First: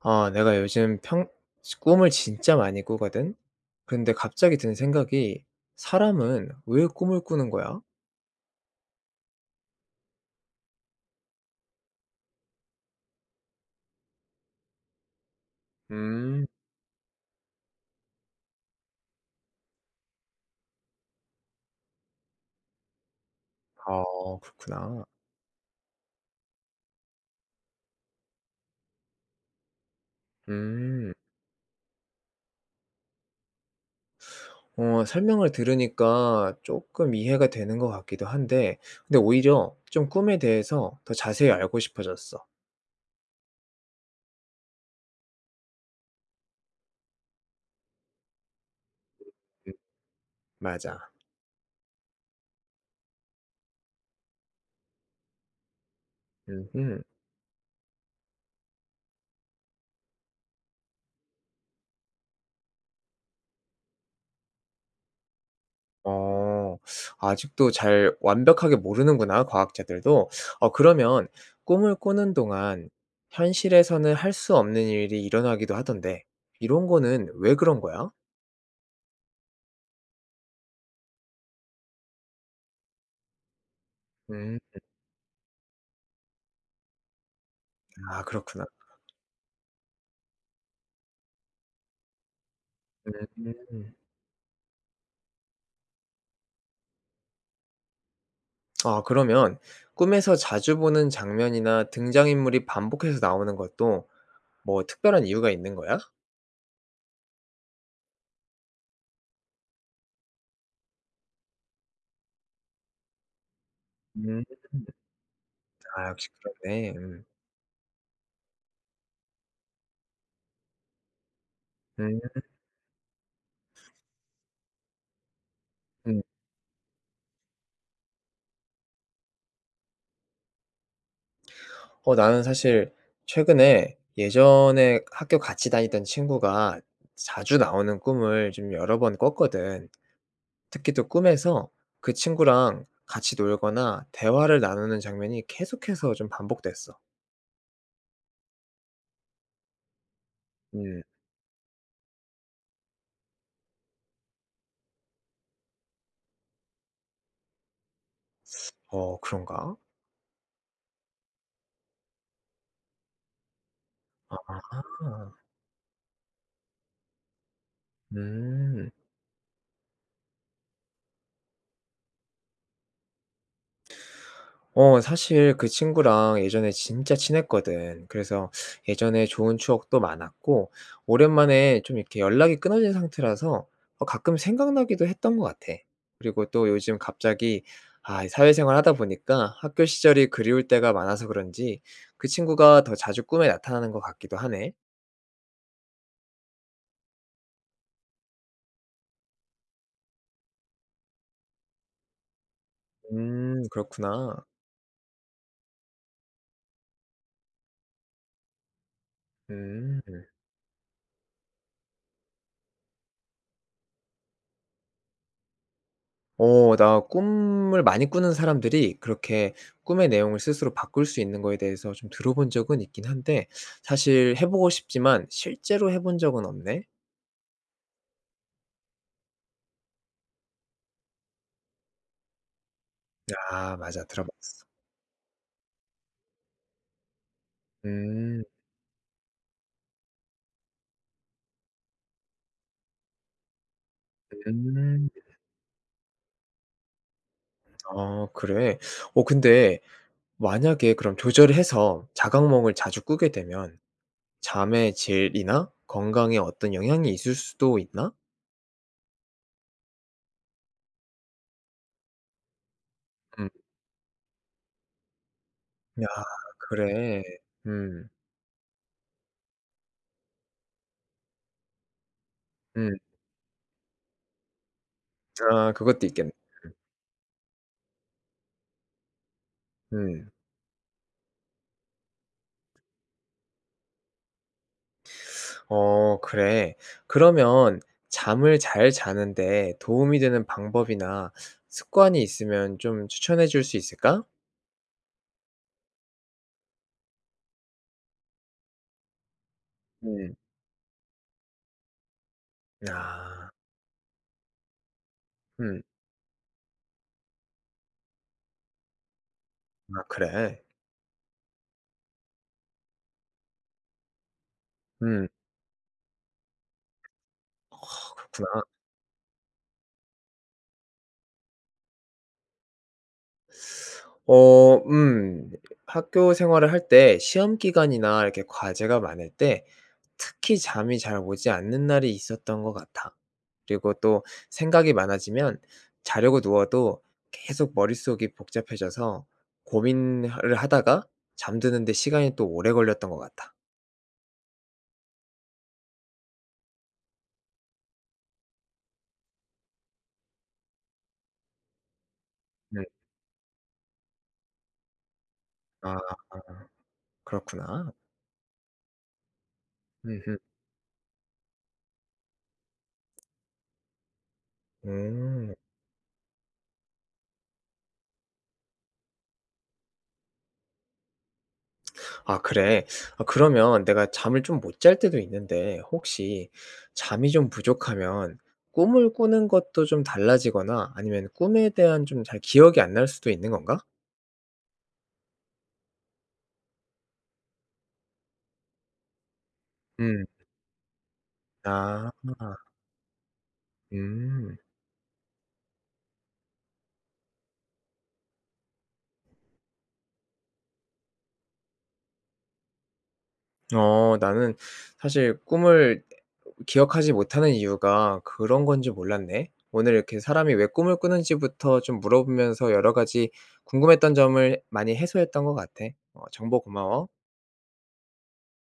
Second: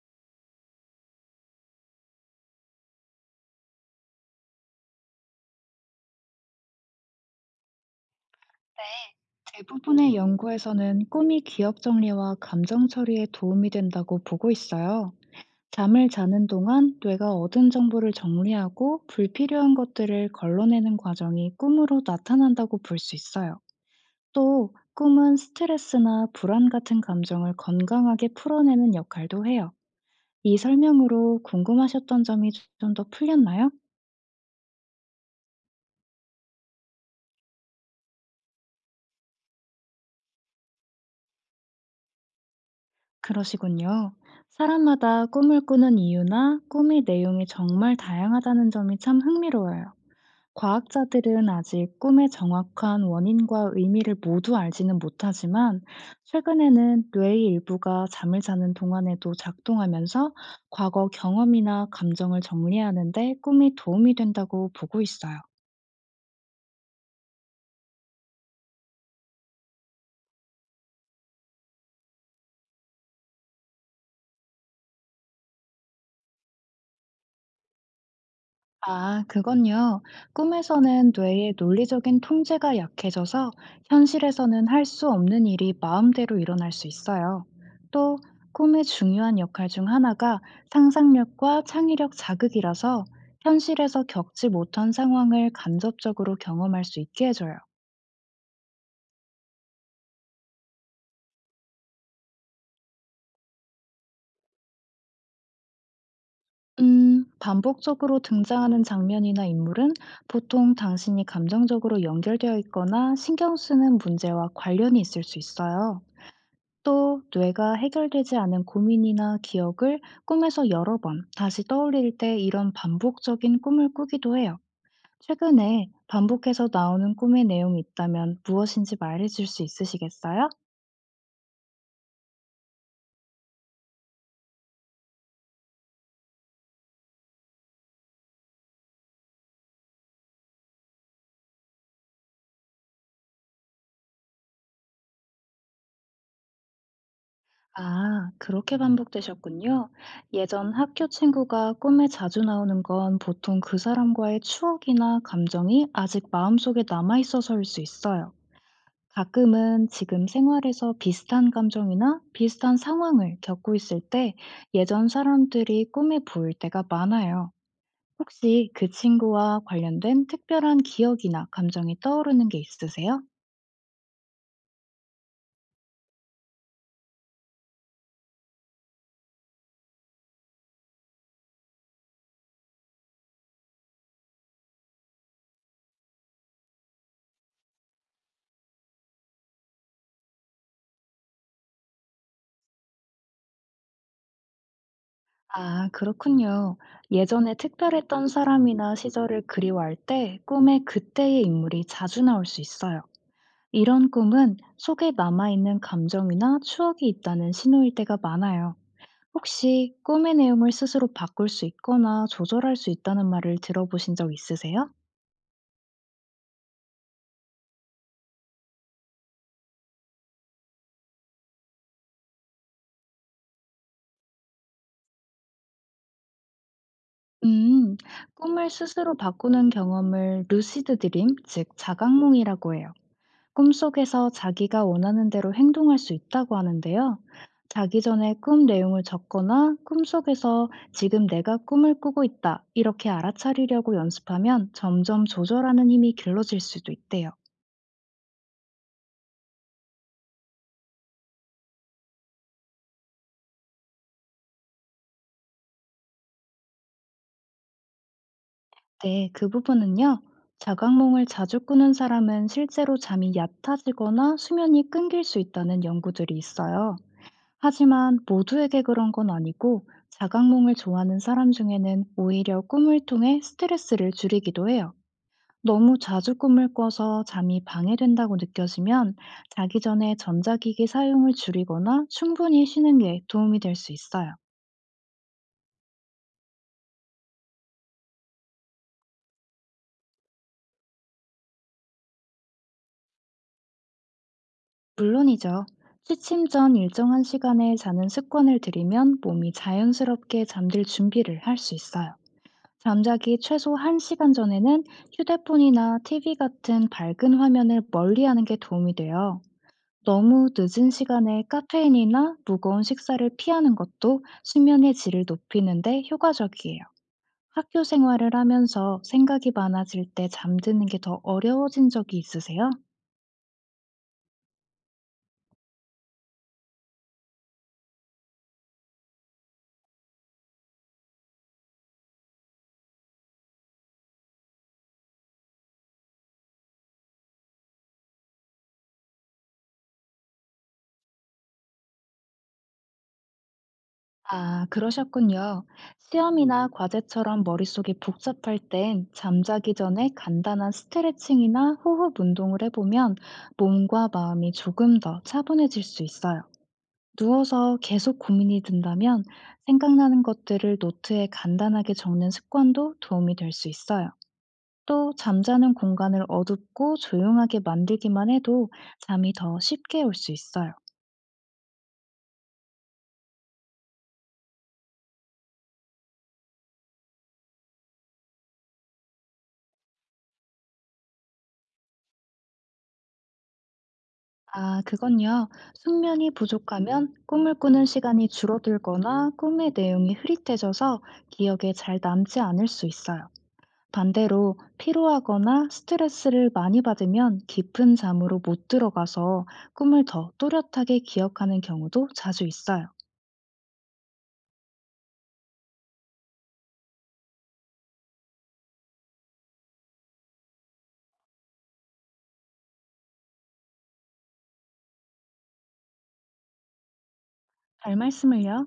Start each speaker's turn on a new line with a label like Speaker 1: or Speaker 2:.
Speaker 1: 아 내가 요즘 평 꿈을 진짜 많이 꾸거든. 근데 갑자기 든 생각이 '사람은 왜 꿈을 꾸는 거야?'
Speaker 2: 네, 대부분의 연구에서는 꿈이 기억 정리와 감정 처리에 도움이 된다고 보고 있어요. 잠을 자는
Speaker 1: 음.
Speaker 2: 동안 뇌가 얻은 정보를 정리하고 불필요한 것들을 걸러내는 과정이 꿈으로 나타난다고 볼 수 있어요.
Speaker 1: 아
Speaker 2: 또,
Speaker 1: 그렇구나.
Speaker 2: 꿈은 스트레스나 불안 같은 감정을 건강하게 풀어내는 역할도 해요. 이
Speaker 1: 음.
Speaker 2: 설명으로 궁금하셨던 점이 좀 더 풀렸나요?
Speaker 1: 어 설명을 들으니까 조금 이해가 되는 것 같기도 한데 근데 오히려 좀 꿈에 대해서 더 자세히 알고 싶어졌어.
Speaker 2: 그러시군요. 사람마다 꿈을 꾸는 이유나 꿈의 내용이 정말 다양하다는 점이 참
Speaker 1: 음.
Speaker 2: 흥미로워요.
Speaker 1: 맞아.
Speaker 2: 과학자들은 아직 꿈의 정확한 원인과 의미를 모두 알지는 못하지만,
Speaker 1: 음흠.
Speaker 2: 최근에는 뇌의 일부가 잠을 자는 동안에도 작동하면서 과거 경험이나 감정을 정리하는데 꿈이 도움이 된다고 보고 있어요.
Speaker 1: 어. 아직도 잘 완벽하게 모르는구나, 과학자들도. 어 그러면 꿈을 꾸는 동안 현실에서는 할 수 없는 일이 일어나기도 하던데 이런 거는 왜 그런 거야?
Speaker 2: 아, 그건요. 꿈에서는 뇌의 논리적인 통제가 약해져서
Speaker 1: 음.
Speaker 2: 현실에서는 할 수 없는 일이 마음대로 일어날 수 있어요. 또,
Speaker 1: 아 그렇구나.
Speaker 2: 꿈의 중요한 역할 중 하나가 상상력과 창의력 자극이라서
Speaker 1: 음.
Speaker 2: 현실에서 겪지 못한 상황을 간접적으로 경험할 수 있게 해줘요.
Speaker 1: 아 그러면 꿈에서 자주 보는 장면이나 등장인물이 반복해서 나오는 것도 뭐 특별한 이유가 있는 거야?
Speaker 2: 반복적으로 등장하는 장면이나 인물은 보통 당신이 감정적으로 연결되어 있거나 신경 쓰는
Speaker 1: 음.
Speaker 2: 문제와 관련이 있을 수 있어요.
Speaker 1: 아 역시 그렇네.
Speaker 2: 또
Speaker 1: 음.
Speaker 2: 뇌가 해결되지 않은 고민이나 기억을 꿈에서 여러 번 다시 떠올릴
Speaker 1: 음.
Speaker 2: 때 이런 반복적인 꿈을 꾸기도 해요. 최근에
Speaker 1: 음.
Speaker 2: 반복해서 나오는 꿈의 내용이 있다면 무엇인지 말해줄 수 있으시겠어요?
Speaker 1: 어 나는 사실 최근에 예전에 학교 같이 다니던 친구가 자주 나오는 꿈을 좀 여러 번 꿨거든. 특히 또 꿈에서 그 친구랑 같이 놀거나 대화를 나누는 장면이 계속해서 좀 반복됐어.
Speaker 2: 아, 그렇게 반복되셨군요. 예전
Speaker 1: 음.
Speaker 2: 학교 친구가 꿈에 자주 나오는 건 보통 그 사람과의 추억이나 감정이 아직 마음속에 남아 있어서일 수 있어요.
Speaker 1: 어 그런가?
Speaker 2: 가끔은 지금 생활에서 비슷한 감정이나 비슷한 상황을 겪고 있을 때 예전
Speaker 1: 아.
Speaker 2: 사람들이 꿈에 보일 때가 많아요. 혹시 그
Speaker 1: 음.
Speaker 2: 친구와 관련된 특별한 기억이나 감정이 떠오르는 게 있으세요?
Speaker 1: 어 사실 그 친구랑 예전에 진짜 친했거든. 그래서 예전에 좋은 추억도 많았고 오랜만에 좀 이렇게 연락이 끊어진 상태라서 어 가끔 생각나기도 했던 것 같아. 그리고 또 요즘 갑자기 아 사회생활 하다 보니까 학교 시절이 그리울 때가 많아서 그런지 그 친구가 더 자주 꿈에 나타나는 것 같기도 하네.
Speaker 2: 아, 그렇군요. 예전에 특별했던 사람이나 시절을 그리워할 때 꿈에 그때의 인물이 자주 나올 수 있어요. 이런
Speaker 1: 그렇구나.
Speaker 2: 꿈은 속에 남아있는 감정이나 추억이 있다는 신호일 때가 많아요. 혹시
Speaker 1: 음.
Speaker 2: 꿈의 내용을 스스로 바꿀 수 있거나 조절할 수 있다는 말을 들어보신 적 있으세요?
Speaker 1: 어 나 꿈을 많이 꾸는 사람들이 그렇게 꿈의 내용을 스스로 바꿀 수 있는 거에 대해서 좀 들어본 적은 있긴 한데 사실 해 보고 싶지만 실제로 해본 적은 없네.
Speaker 2: 음, 꿈을 스스로 바꾸는 경험을 루시드 드림, 즉 자각몽이라고 해요.
Speaker 1: 아 맞아.
Speaker 2: 꿈속에서
Speaker 1: 들어봤어.
Speaker 2: 자기가 원하는 대로 행동할 수 있다고 하는데요. 자기 전에
Speaker 1: 음.
Speaker 2: 꿈 내용을 적거나 꿈속에서 지금 내가 꿈을 꾸고 있다, 이렇게 알아차리려고 연습하면
Speaker 1: 음.
Speaker 2: 점점 조절하는 힘이 길러질 수도 있대요.
Speaker 1: 아 그래? 어 근데 만약에 그럼 조절 해서 자각몽을 자주 꾸게 되면 잠의 질이나 건강에 어떤 영향이 있을 수도 있나?
Speaker 2: 네, 그 부분은요. 자각몽을 자주 꾸는 사람은 실제로 잠이
Speaker 1: 음.
Speaker 2: 얕아지거나 수면이 끊길 수 있다는
Speaker 1: 야
Speaker 2: 연구들이 있어요.
Speaker 1: 그래. 음.
Speaker 2: 하지만 모두에게 그런 건 아니고 자각몽을 좋아하는 사람 중에는 오히려
Speaker 1: 음.
Speaker 2: 꿈을 통해 스트레스를 줄이기도 해요.
Speaker 1: 아
Speaker 2: 너무
Speaker 1: 그것도 있겠네.
Speaker 2: 자주 꿈을 꿔서 잠이 방해된다고 느껴지면 자기 전에
Speaker 1: 음.
Speaker 2: 전자기기 사용을 줄이거나 충분히 쉬는 게 도움이 될 수 있어요.
Speaker 1: 어, 그래. 그러면 잠을 잘 자는데 도움이 되는 방법이나 습관이 있으면 좀 추천해 줄 수 있을까?
Speaker 2: 물론이죠. 취침 전 일정한 시간에 자는 습관을 들이면 몸이
Speaker 1: 음.
Speaker 2: 자연스럽게 잠들 준비를 할 수 있어요. 잠자기
Speaker 1: 아,
Speaker 2: 최소 1시간 전에는
Speaker 1: 음.
Speaker 2: 휴대폰이나 TV 같은 밝은 화면을 멀리하는 게 도움이 돼요.
Speaker 1: 아,
Speaker 2: 너무
Speaker 1: 그래.
Speaker 2: 늦은 시간에 카페인이나 무거운 식사를 피하는 것도 수면의 질을
Speaker 1: 음,
Speaker 2: 높이는데 효과적이에요. 학교 생활을
Speaker 1: 그렇구나.
Speaker 2: 하면서 생각이 많아질 때 잠드는 게 더 어려워진 적이 있으세요?
Speaker 1: 어, 학교 생활을 할 때 시험 기간이나 이렇게 과제가 많을 때 특히 잠이 잘 오지 않는 날이 있었던 것 같아. 그리고 또 생각이 많아지면 자려고 누워도 계속 머릿속이 복잡해져서 고민을 하다가 잠드는데 시간이 또 오래 걸렸던 것 같아.
Speaker 2: 아, 그러셨군요. 시험이나 과제처럼 머릿속이 복잡할 땐 잠자기 전에 간단한 스트레칭이나 호흡 운동을
Speaker 1: 음.
Speaker 2: 해보면 몸과 마음이 조금 더 차분해질 수
Speaker 1: 아
Speaker 2: 있어요. 누워서
Speaker 1: 그렇구나.
Speaker 2: 계속 고민이 든다면 생각나는
Speaker 1: 음
Speaker 2: 것들을 노트에 간단하게 적는 습관도 도움이 될 수 있어요. 또
Speaker 1: 음.
Speaker 2: 잠자는 공간을 어둡고 조용하게 만들기만 해도 잠이 더 쉽게 올 수 있어요.
Speaker 1: 아 그래. 아 그러면 내가 잠을 좀 못 잘 때도 있는데 혹시 잠이 좀 부족하면 꿈을 꾸는 것도 좀 달라지거나 아니면 꿈에 대한 좀 잘 기억이 안 날 수도 있는 건가?
Speaker 2: 아, 그건요. 숙면이 부족하면 꿈을 꾸는 시간이 줄어들거나 꿈의 내용이
Speaker 1: 음.
Speaker 2: 흐릿해져서 기억에 잘
Speaker 1: 아.
Speaker 2: 남지 않을 수 있어요. 반대로
Speaker 1: 음.
Speaker 2: 피로하거나 스트레스를 많이 받으면 깊은 잠으로 못 들어가서 꿈을 더 또렷하게 기억하는 경우도 자주 있어요.
Speaker 1: 어 나는 사실 꿈을 기억하지 못하는 이유가 그런 건 줄 몰랐네. 오늘 이렇게 사람이 왜 꿈을 꾸는지부터 좀 물어보면서 여러 가지 궁금했던 점을 많이 해소했던 것 같아. 어 정보 고마워.
Speaker 2: 잘 말씀을요.